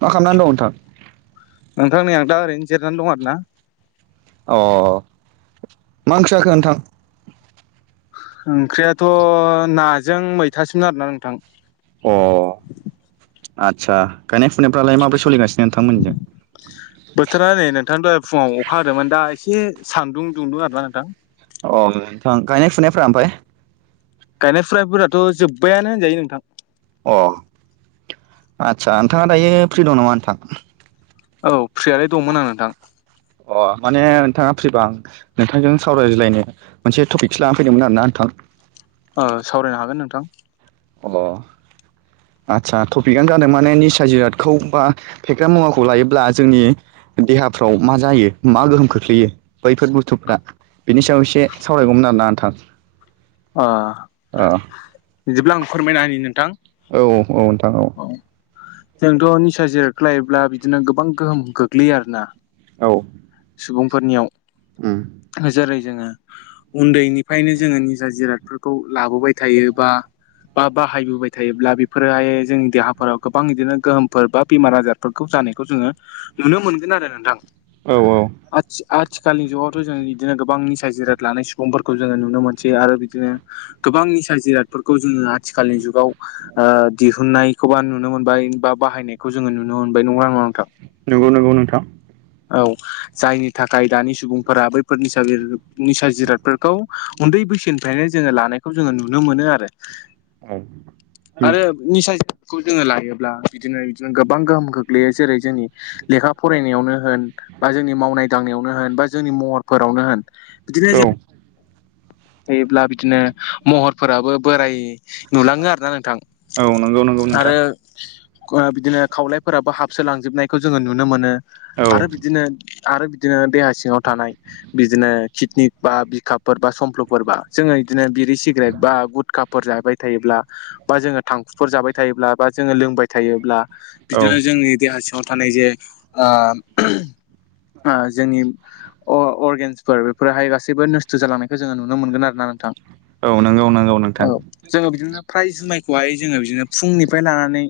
मा खालामनानै दं नोंथां नोंथांनि आ दा ओरैनो जिरनानै दं आरो ना अ मा ओंख्रि जाखो नोंथां ओंख्रियाथ' नाजों मैथासोमो आरोना नोंथां अ आदसा गायनाय फुनायफ्रालाय माबोरै सोलिगासिनो नोंथांमोनिजों बोथोरा नै नोंथां द'हाय फुङाव अखा होदोंमोन दा एसे सानदुं दुंदों आरोना नोंथां अ नोंथां गायनाय फुनायफ्रा ओमफ्राय गायनाय फुनायफोराथ' जोब्बायानो होनजायो नोंथां अ आचसा नोंथाङा दायो फ्रि दं नामा नोंथां औ फ्रियालाय दंमोन आं नोंथां अ माने नोंथाङा फ्रिबा आं नोंथांजों सावरायज्लायनो मोनसेटपिकसो लानानानै फैदोंमोन आरो ना नोंथां ओ सावरायनो हागोन नोंथां अ आचसा टपिकनो जादों माने निसा जिरादखौ बा फेग्रा मुवाखौ लायोब्ला जोंनि देहाफ्राव मा जायो मा गोहोम खोख्लैयो बैफोर बुस्थुफ्रा बिनि सायाव एसे सावरायगौमोन आरोना नोंथां अ अ बिदिब्ला आं फोरमायना होनि नोंथां औ औ नोंथां औ औ जोंथ' निसा जिरादखौलायोब्ला बिदिनो गोबां गोहोम गोग्लैयो आरो ना औ सुबुंफोरनियाव उम जेरै जोङो उन्दैनिफ्रायनो जोङो नि जिरादफोरखौ लाबोबाय थायो बा बा बाहायबोबाय थायोब्ला बेफोरोहाय जोंनि देहाफोराव गोबां बिदिनो गोहोमफोर बा बेमार आजार फोरखौ जानायखौ जोङो नुनो मोनगोन आरो नोंथां। औ औ आथिखालनि जुगावथ' जों बिदिनो गोबां निसाय जिराद लानाय सुबुंफोरखौ जोङो नुनो मोनो आरो बिदिनो गोबां निसा जिरादफोरखौ जोङो आथिखालनि जुगाव ओ दिहुननायखौबा नुनो मोनबाय बा बाहायनायखौ जोङो नुनो मोनबाय नंगौ ना नङा नोंथां? नंगौ नंगौ नोंथां। औ जायनि थाखाय दानि सुबुंफोरा बैफोरनिसा निसा जिराद फोरखौ उन्दै बैसोनिफ्रायनो जोङो लानायखौ जोङो नुनो मोनो आरो। औ आरो निसाखौ जोङो लायोब्ला बिदिनो बिदिनो गोबां गोहोम खग्लैयो जेरै जोंनि लेखा फरायनायावनो होन बा जोंनि मावनाय दांनायावनो होन बा जोंनि महरफोरावनो होन बिदिनो औ जे थायोब्ला बिदिनो महरफोराबो बोराय नुलाङो आरोना नोंथां नंगौ नंगौ नोंथां आरो। ओ बिदिनो खावलायफोराबो हाबसोलांजोबनायखौ जोङो नुनो मोनो। औ आरो बिदिनो आरो बिदिनो देहा सिङाव थानाय बिदिनो किदनिक बा बिखाबफोर बा समफ्लफोरबा जोङो बिदिनो बिरि सिगारेट बा गुद का फोर जाबाय थायोब्ला बा जोङो थांखुफोर जाबाय थायोब्ला बा जोङो लोंबाय थायोब्ला औ बिदिनो जोंनि देहा सिङाव थानाय जे आ जोंनि अरगेन्सफोर बेफोरहाय गासैबो नस्थ' जालांनायखौ जोङो नुनो- नुनो मोनोन आरो ना नोंथां। औ नंगौ नंगौ औ नोंथां। जोङो बिदिनो प्राय जुमायखौहाय जोङो बिदिनो फुंनिफ्राय लानानै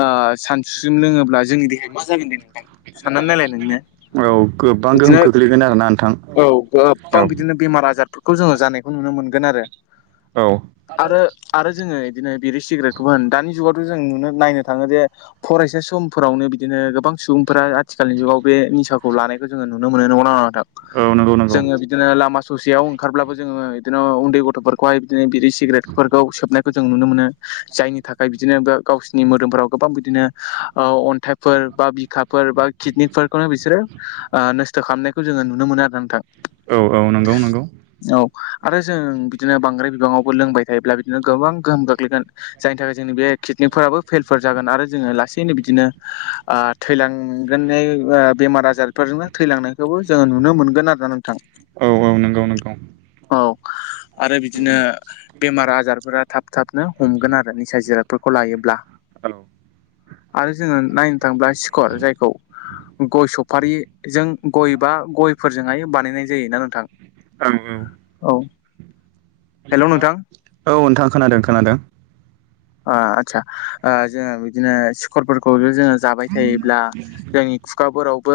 ओ सानसुस्रिम लोङोब्ला जोंनि देहाया मा जागोन दे नोंथां। साननानै नायलाय नोंनो औ गोबां गोहोम बिदिनो खोख्लैगोन आरोना नोंथां औ औ गोबां बिदिनो बेमार आजार खौ जोङो जानायखौ नुनो मोनगोन आरो औ आरो। आरो जोङो इदिनो बिरि सिगारेटखौबो होन दानि जुगावथ' जों नुनो नायनो थाङो जे फरायसा समफोरावनो बिदिनो गोबां सुबुंफोरा आथिखालनि जुगाव बे निसाखौ लानायखौ जोङो नुनो मोनो नंगोना नङा नोंथां? औ नंगौ नंगौ। जोङो बिदिनो लामा ससेयाव ओंखारब्लाबो जोङो इदिनो उन्दै गथ'फोर खहाय बिदिनो बिरि सिगारेटफोरखौ सोबनायखौ जों नुनो मोनो। जायनि थाखाय बिदिनो बो गावसोरनि मोदोमफोराव गोबां बिदिनो आ अन्थाइफोर बा बिखा फोर बा किडनिकफोरखौनो बिसोरो ओ नस्थ' खालामनायखौ जोङो नुनो मोनो आरो नोंथां। औ औ नंगौ नंगौ। औ आरो जों बिदिनो बांद्राय बिबाङावबो लोंबाय थायोब्ला बिदिनो गोबां गोहोम गोग्लैगोन। जायनि थाखाय जोंनि बे किकनिकफोराबो फेल फोर जागोन आरो जोङो लासैनो बिदिनो आ थैलांगोन अयै बेमार आजार बेफोरजोंनो थैलांनायखौबो जोङो नुनो मोनगोन आरो ना नोंथां। औ औ नंगौ नंगौ। औ आरो बिदिनो बेमार आजारफोरा थाब थोबथाबनो हमगोन आरो निसा जिरादफोरखौ लायोब्ला हेल' आरो जोङो नायनो थांब्ला सिकर जायखौ गय सफारिजों गय बा गयफोरजोंहाय बानायनाय जायोना नोंथां। औ औ औ हेल नोंथां औ नोंथां खोनादों खोनादों ओ आतसा आ जोङो बिदिनो सिखरफोरखौ जोङो जाबाय थायोब्ला जोंनि खुगाफोरावबो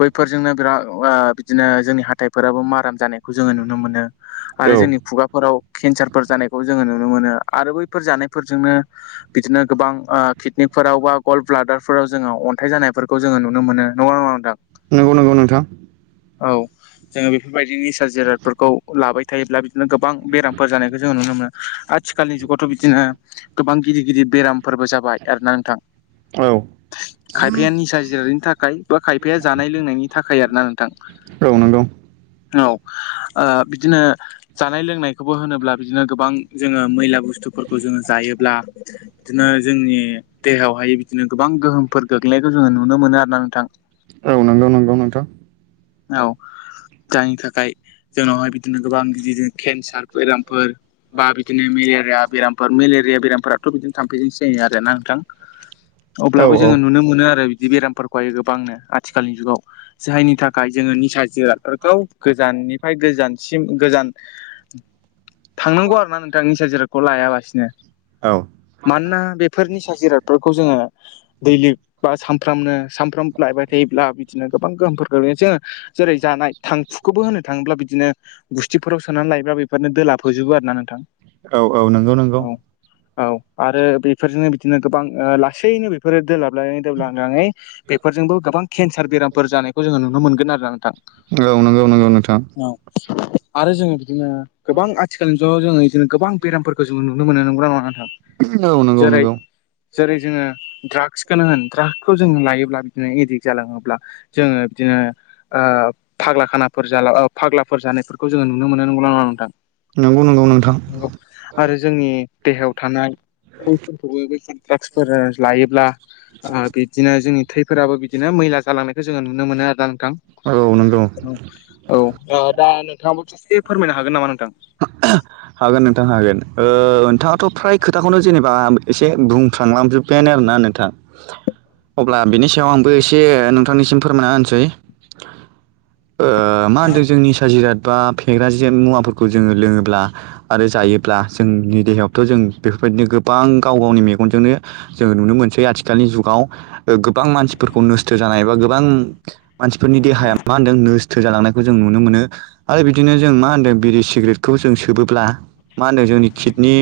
बैफोरजोंनो बिराद ओ बिदिनो जोंनि हाइफोराबो माराम जानाय खौ जोङो नुनो मोनो आरो औ जोंनि खुगाफोराव केन्सारफोर जानायखौ जोङो नुनो मोनो आरो बैफोर जानायफोरजोंनो बिदिनो गोबां ओ किदनिकफोराव बा गल ब्लादारफोराव जोङो अन्थाइ जानायफोरखौ जोङो नुनो मोनो। नंगोना नङा नोंथां? नंगौ नंगौ नोंथां औ जोङो बेफोरबायदि निसा जिरादफोरखौ लाबाय थायोब्ला बिद नो गोबां बेरामफोर जानायखौ जोंङो नुनो मोनो आथिखालनि जुगावथ' बिदिनो गोबां गिदिर गिदिर बेराम फोरबो जाबाय आरोना नोंथां औ खायफाया निसा जिरादनि थाखाय बा खायफाया जानाय लोंनायनि थाखाय आरो ना नोंथां। औ नंगौ औ आ बिदिनो जानाय लोंनायखौबो होनोब्ला बिदिनो गोबां जोङो मैला बुस्थुफोरखौ जोङो जायोब्ला बिदिनो जोंनि देहायावहाय बिदिनो गोबां गोहोमफोर गोग्लैनायखौ जोङो नुनो मोनो आरो ना नोंथां। औ नंगौ नंगौ नोंथां औ जायनि थाखाय जोंनावहाय बिदिनो गोबां गिदिर केन्स सार बेरामफोर बा बिदिनो मेलेरिया बेरामफोर मेले रिया बेरामफोराथ' बिदिनो थामफैजोंसो जायो आरो ना नोंथां। औ अब्लाबो औ जोङो नुनो मोनो आरो बिदि बेरामफोरखौहाय गोबांनो आथिखालनि जुगाव। जायनि थाखाय जोङो निसा जिरादफोरखौ गोजाननिफ्राय गोजानसिम गोजान थांनांगौ आरो ना नोंथां निसा जिरादखौ लायालासिनो। औ मानोना बेफोर निसा जिरादफोरखौ जोङो दैलिग बा सानफ्रामनो सानफ्राम लायबाय थायोब्ला बिदिनो गोबां गोहोम गोग्लैसो जेरै जानाय थांफुखौबो होननो थाङोब्ला बिदिनो गुस्थिफोराव सोनानै लायोब्ला बेफोरनो दोलाब फोजोबो आरो ना नोंथां। औ औ नंगौ नंगौ औ औ आरो बेफोरजोंनो बिदिनो गोबां ओ लासैनो बेफोरो दोलाबलाङै दोबलाङै बेफोरजोंबो गोबां केन्सार बेरामफोर जानायखौ जोङो नुनो मोनगोन आरो ना नोंथां। नंगौ नंगौ नोंथां। औ आरो जोङो बिदिनो गोबां आथिखालनि जुगाव जोङो बिदिनो गोबां बेरामफोरखौ जोङो नुनो मोनो नं गौ ना नंङा नोंथां औ नंगौ जेरै नंगौ जेरै जोङो ड्राग्सखौनो होन ड्राग्सखौ जों लायोब्ला बिदिनो एडिक्ट जालाङोब्ला जोङो बिदिनो आ फाग्ला खानाफोर जाला ओ फाग्लाफोर जानायफोरखौ जोङो नुनो मोनो। नंगौ ना नङा नोंथां? नंगौ नंगौ नोंथां। आरो जोंनि देहायाव थानाय थैफोरखौबो जों द्राग्सफोर लायोब्ला ओ बिदिनो जोंनि थैफोराबो बिदिनो मैला जालांनायखौ जोङो नुनो मोनो आरो ना नोंथां। औ नंगौ औ दा नोंथाङाबो ससे फोरमायनो हागोन नामा नोंथां। हागोन नोंथां हागोन ओ नोंथाङाथ' फ्राय खो खोथाखौनो जेनेबा एसे बुंफ्रांलांजोब्बायानो आरोना नोंथाङा। अब्ला बिनि सायाव आंबो एसे नोंथांनिसिम फोरमायना होनोसै ओ मा होनदों जों निसा जिराद बा फेग्रा जे मुवाफोरखौ जोङो लोङोब्ला आरो जायोब्ला जोंनि देहायावथ' जों बेफोरबायदिनो गोबां गाव गावनि मेगनजोंनो जोङो नुनो मोनसै आथिखालनि जुगाव ओ गोबां मानसिफोरखौ नस्थ' जानाय एबा गोबां मानसिफोरनि देहाया मा होनदों नोस्थो जालांनायखौ जों नुनो मोनो आरो बिदिनो जों मा होनदों बिरि सिग्रेट खौ जों सोबोब्ला मा होनदों जोंनि किडनि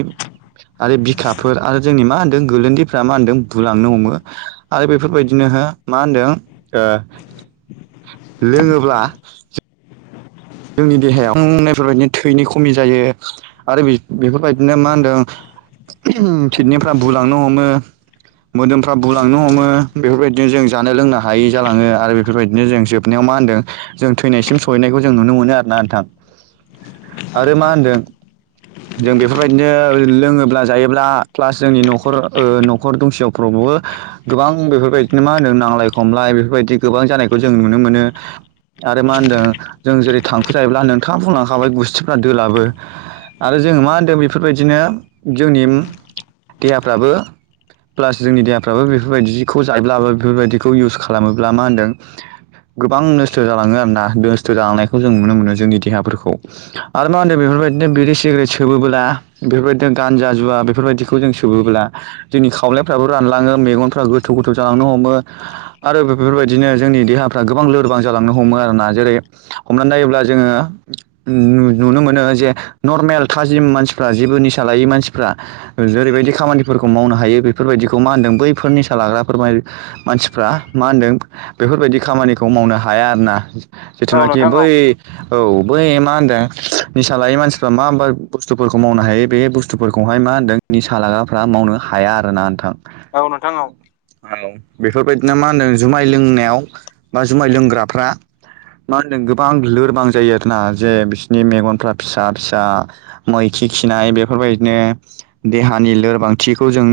आरो बिखाफोर आरो जोंनि मा होन्दों गोरल्न्दैफ्रा मा होन्दों बुलांनो हमो। आरो बेफोरबायदिनो हो मा होनदों लोङोब्ला जोंनि देहायावनायफोरबायदिनो थैनि खमि जायो आरो बेफोरबायदिनो मा होनदों पिटनिकफ्रा बुलांनो हमो मोदोमफ्रा बुलांनो हमो बेफोरबायदिनो जों जानाय लोंनो हायै जालाङो आरो बेफोरबायदिनो जोंसोब साव मा होनदों जों थैनायसिम सहैनायखौ जों जों नुनो मोनो आरोोना नोंथां आरो मा होनदों जों बेफोरबायदिनो लोङोब्ला जायोब्ला प्लास जोंनि न'खर न'खर दंसेयावफ्रावबबो गोबां बेफोरबायदिनो मा होनो नांलाय खमलाय बेफोरबायदि गोबां जानायखौ जों नुनो मोनो आरो मा होनदों जों जेरै थांफु जायोब्ला नोंथाङा बुंलांखाबाय गुस्थिफ्रा दलाबो आरो जोङो मा होनदों बेफोरबायदिनो जोंनि देहाफ्राबो प्लास जोंनि देहाफ्राबो बेफोरबायदिखौ जायोब्लाबो बेफोरबायदिखौ इउस खालामोब्ला मा होनदों गोबां नस्थ' जालाङो आरोना नस्थ' जालांनायखौ जों नुनो मोनो जोंनि देहाफोरखौ आरो मा होनो बेफोरबायदिनो बिरे सिग्रेट सोबोला बेफोरबायदिनो गानजा जुवा बेफोरबायदि खौ जों सोबोब्ला जोंनि खावलायफ्राबो रानलाङो मेगनफ्रा गोथौ गोथौ जालांनो हमो आरो बेफोरबायदिनो जोंनि देहाफ्रा गोबां लोरबां जालांनो हमो आरोना जेरै हमनानै नायोब्ला जोङो नुनो मोनो जे नर्मेल थाजिम मानसिफ्रा जेबो निसा लायै मानसिफ्रा जेरैबायदि खामानिफोरखौ मावनो हायो बेफोरबायदिखौ मा होनदों बैफोरनिसा लाग्राफोर मानसिफ्रा मा होनदों बेफोरबायदि खामानिखौ मावनो हाया आरोना औ जथ'नाखि नोंथां औ बै औ बै मा होनदों निसा लायै मानसिफ्रा मा मा बुस्थुफोरखौ मावनो हायो बे बसु बुस्थुफोरखौहाय मा होनदोंनि सालागाफ्रा मावनो हाया आरोना नोंथां औ नोंथां औ हौ बेफोरबायदिना मा होनदों जुमाय लोंनायाव बा जुमाय लोंग्राफ्रा मा होनदों गोबां लोरबां जायो आरोना जे बिसोरनि मेगनफ्रा फिसा फिसा मै खि खिनाय बेफोरबायदिनो देहानि लोरबांथिखौ जों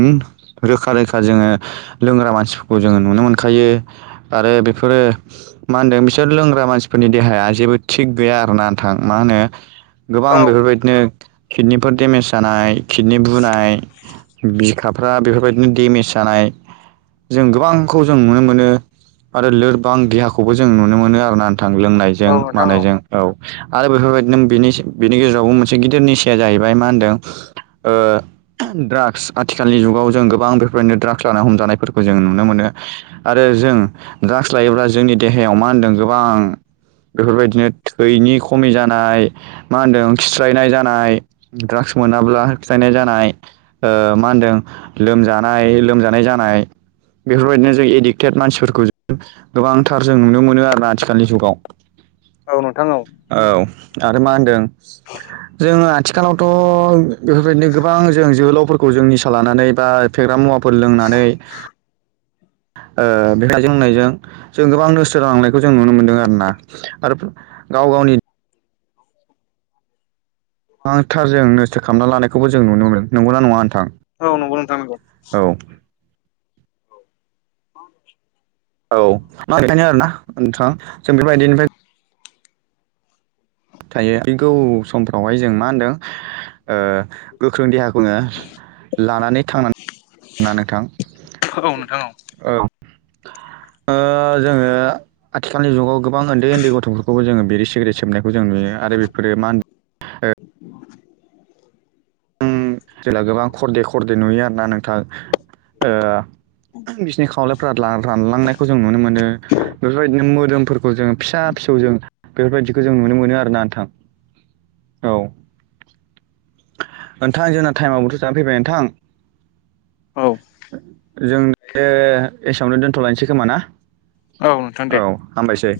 रोखा रोखा जोङो लोंग्रा मानसिफोरखौ जोङो नुनो मोनखायो आरो बेफोरो मा होनदों बिसोर लोंग्रा मानसि फोरनि देहाया जेबो थिग गैया आरोना नोंथां मा होनो औ गोबां बेफोरबायदिनो खिडनिफोर देमेज जानाय किडनि बुनाय बिखाफ्रा बेफोरबायदिनो डेमेज जानाय जों गोबांखौ जों नुनो मोनो आरो लोरबां देहाखौबो जों नुनो मोनो आरोना थां औ लोंनायजों नोंथां मानायजों औ आरो बेफोरबायदि नोंनि बेनि गेजेरावबो मोनसे गिदिर निसाया जाहैबाय मा होनदों ओ ड्राग्स आथिखालनि जुगाव जों गोबां बेफोरदिनो ड्राग्स ला हमजानायफोरखौ जों नुनो मोनो आरो जों ड्राग्स लायोब्ला जोंनि देहायाव मा होनदों गोबां बेफोरबायदिनो थैनि खमि जानाय मा होनदों खिस्रायनाय जानाय द्राग्स मोनाब्ला खिस्रायनाय जानाय मा होनदों लोमजानाय लोमजानाय जानाय बेफोरबायदिनो जों एडिक्टेड मानसिफोरखौ ज गोबांथार जों नुनो मोनो आरो आथिखालनि जुगाव औ नोंथां औ औ आरो मा होनदों जोङो आथिखालावथ' बेफोरबायदिनो गोबां जों जोहोलावफोरखौ जों निसा लानानै बा फेग्रा मुवाफोर लोंनानै ओ बेेखाय जोंनायजों जों गोबां नोस्थो जालांनायखौ जों नुनो मोन्दों आरो ना आरो गाव गावनि गोबांथार जों नस्थ' खालामना लानायखौबो जों नुनो मोन नंगौना नङा औ नंगौ नंगौ नोंथां औ अ [unintelligible] औ मा बेखायनो आरो ना नोंथा जों बे बायदिनिफ्राय थायो फैगौ समफ्रावहाय जों मा होनदों ओ गोख्रों देहाखौनोङो लानानै थांनानै - ना नोंथां। औ नोंथां औ ओ जोङो आथिखालनि जुगाव गोबां ओन्दै ओन्दै गथ'फोरखौबो जोङो बिरि, सिगारेट सोबनायखौ जों नुयो आरो बेफोरो मा होन उम जेला गोबां खरदे खरदे नुयो आरोना नोंथां ओ बिसिनि खावलायफ्रा दा रानलांनायखौ जों नुनो मोनो। बेफोरबायदिनो मोदोमफोरखौ जों फिसा-फिसौ जों बेफोरबायदिखौ जों नुनो मोनो आरोना नोंथां औ। नोंथां जोंना टाइमआ बोथ' जानानै फैबाय नोंथां। औ जों बे एसेयावनो दोन्थ'लायनोसै खोमा ना? औ नोंथां दे औ हामबायसै